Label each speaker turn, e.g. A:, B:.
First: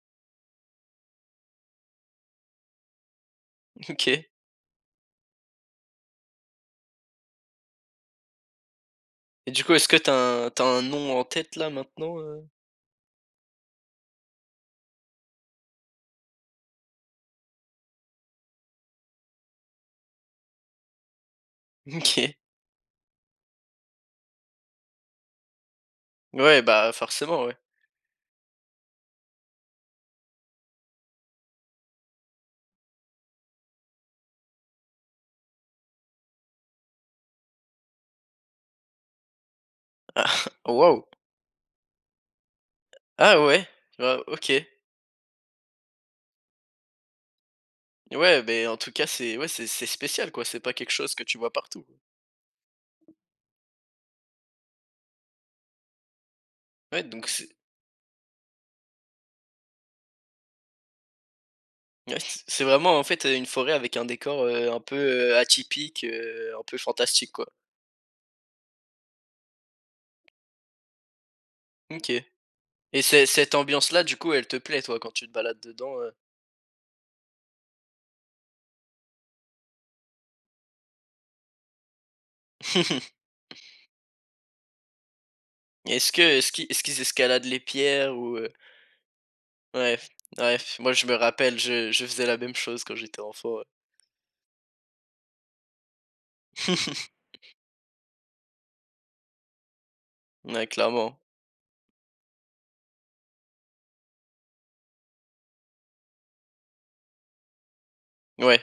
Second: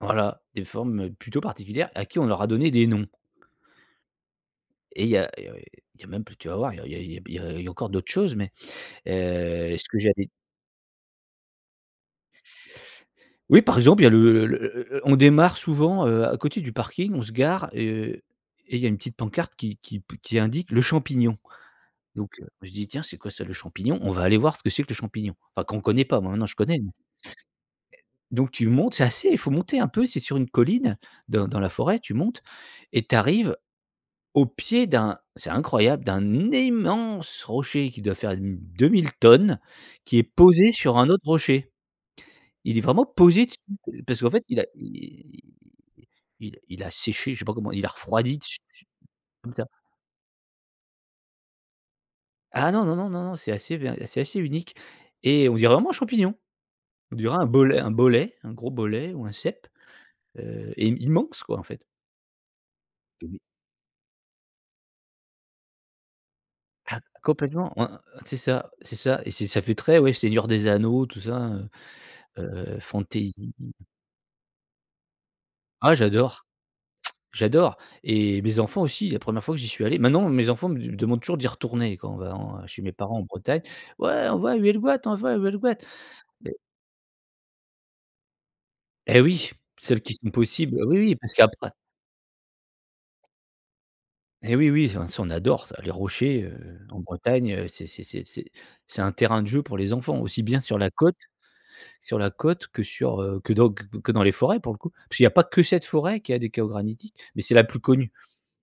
A: Voilà des formes, heu, plutôt particulières à qui on leur aura donné des noms
B: OK.
A: et il y a il y a, heu, il y a même plus tu vas voir, il y a il y a b il y a il y a encore d'autres choses mais,
B: Et du
A: heu
B: coup
A: et ce
B: est-ce que
A: que
B: tu
A: j'allais
B: as un tu as un nom en tête là maintenant, heu?
A: Oui par exemple il y a le heu heu heu, on démarre souvent, heu, à côté du parking, on se gare et heu, et il y a une petite pancarte qui qui p qui indique le champignon. Donc,
B: OK.
A: heu, moi je dis: «Tiens c'est quoi ça le champignon? On va aller voir ce que c'est que le champignon», enfin quand connaît pas, hein, maintenant je
B: Ouais
A: connais,
B: bah,
A: mais
B: forcément ouais.
A: donc tu montes, c'est assez il faut monter un peu, c'est sur une colline dans dans la forêt, tu montes et tu arrives au pied d'un c'est incroyable, d'un immense rocher qui doit faire n 2 000 tonnes, qui est
B: Ah,
A: posé
B: oh,
A: sur
B: waouh.
A: un autre rocher. Il est vraiment
B: A ah,
A: posé
B: ouais,
A: dessus, parce
B: waouh,
A: qu'en fait
B: OK.
A: il a i il il a séché, je sais pas comment il a
B: Ah
A: refroidi
B: ouais,
A: dessus
B: beh, en tout cas c'est ouais,
A: comme ça.
B: c'est c'est spécial quoi, c'est pas quelque chose que tu vois partout.
A: Ah, non, non, non, non, non, c'est assez ver c'est assez unique et on dirait vraiment un champignon.
B: Ouais,
A: On
B: donc
A: dirait un
B: c'est
A: bolet un bolet, un gros bolet ou un cèpe, heu, et immense quoi en fait.
B: Ouais s c'est vraiment en fait heu,
A: [unintelligible]
B: une forêt avec un décor, heu, un peu, heu, atypique, heu, un peu
A: Ah,
B: fantastique quoi
A: complètement, ouais, heu, c'est ça, c'est ça et c'est ça fait très, ouais, Seigneur des anneaux tout ça,
B: OK.
A: heu, heu,
B: Et ce
A: fantaisie.
B: cette ambiance là du coup elle te plaît toi quand tu te balades
A: Ah
B: dedans, heu?
A: j'adore. j'adore et mes enfants aussi, la première fois que j'y suis allé maintenant mes enfants me du me demandent toujours d'y retourner quand on va en chez mes parents en Bretagne. Ouais on va à Huelgoat, on va à Huelgoat!
B: Et est-ce que est ce
A: Mais
B: qui est-ce qu'ils escaladent les pierres ou, heu?
A: Et oui, celles
B: Ouais,
A: qui sont possibles,
B: ouais moi
A: oui,
B: je me
A: oui parce
B: rappelle,
A: qu'après
B: je je faisais la même chose quand j'étais enfant, heu,
A: Et oui, oui, oh, ça on adore ça, les rochers, heu, en Bretagne heu, c'est c'est c'est c'est c'est un terrain de jeu pour les enfants aussi bien
B: Ouais,
A: sur la côte
B: clairement.
A: sur la côte que sur, heu que dans q q que dans les forêts pour le coup. Puisqu'il y a pas que cette forêt qui a des chaos granitiques, mais c'est la plus connue.
B: Ouais.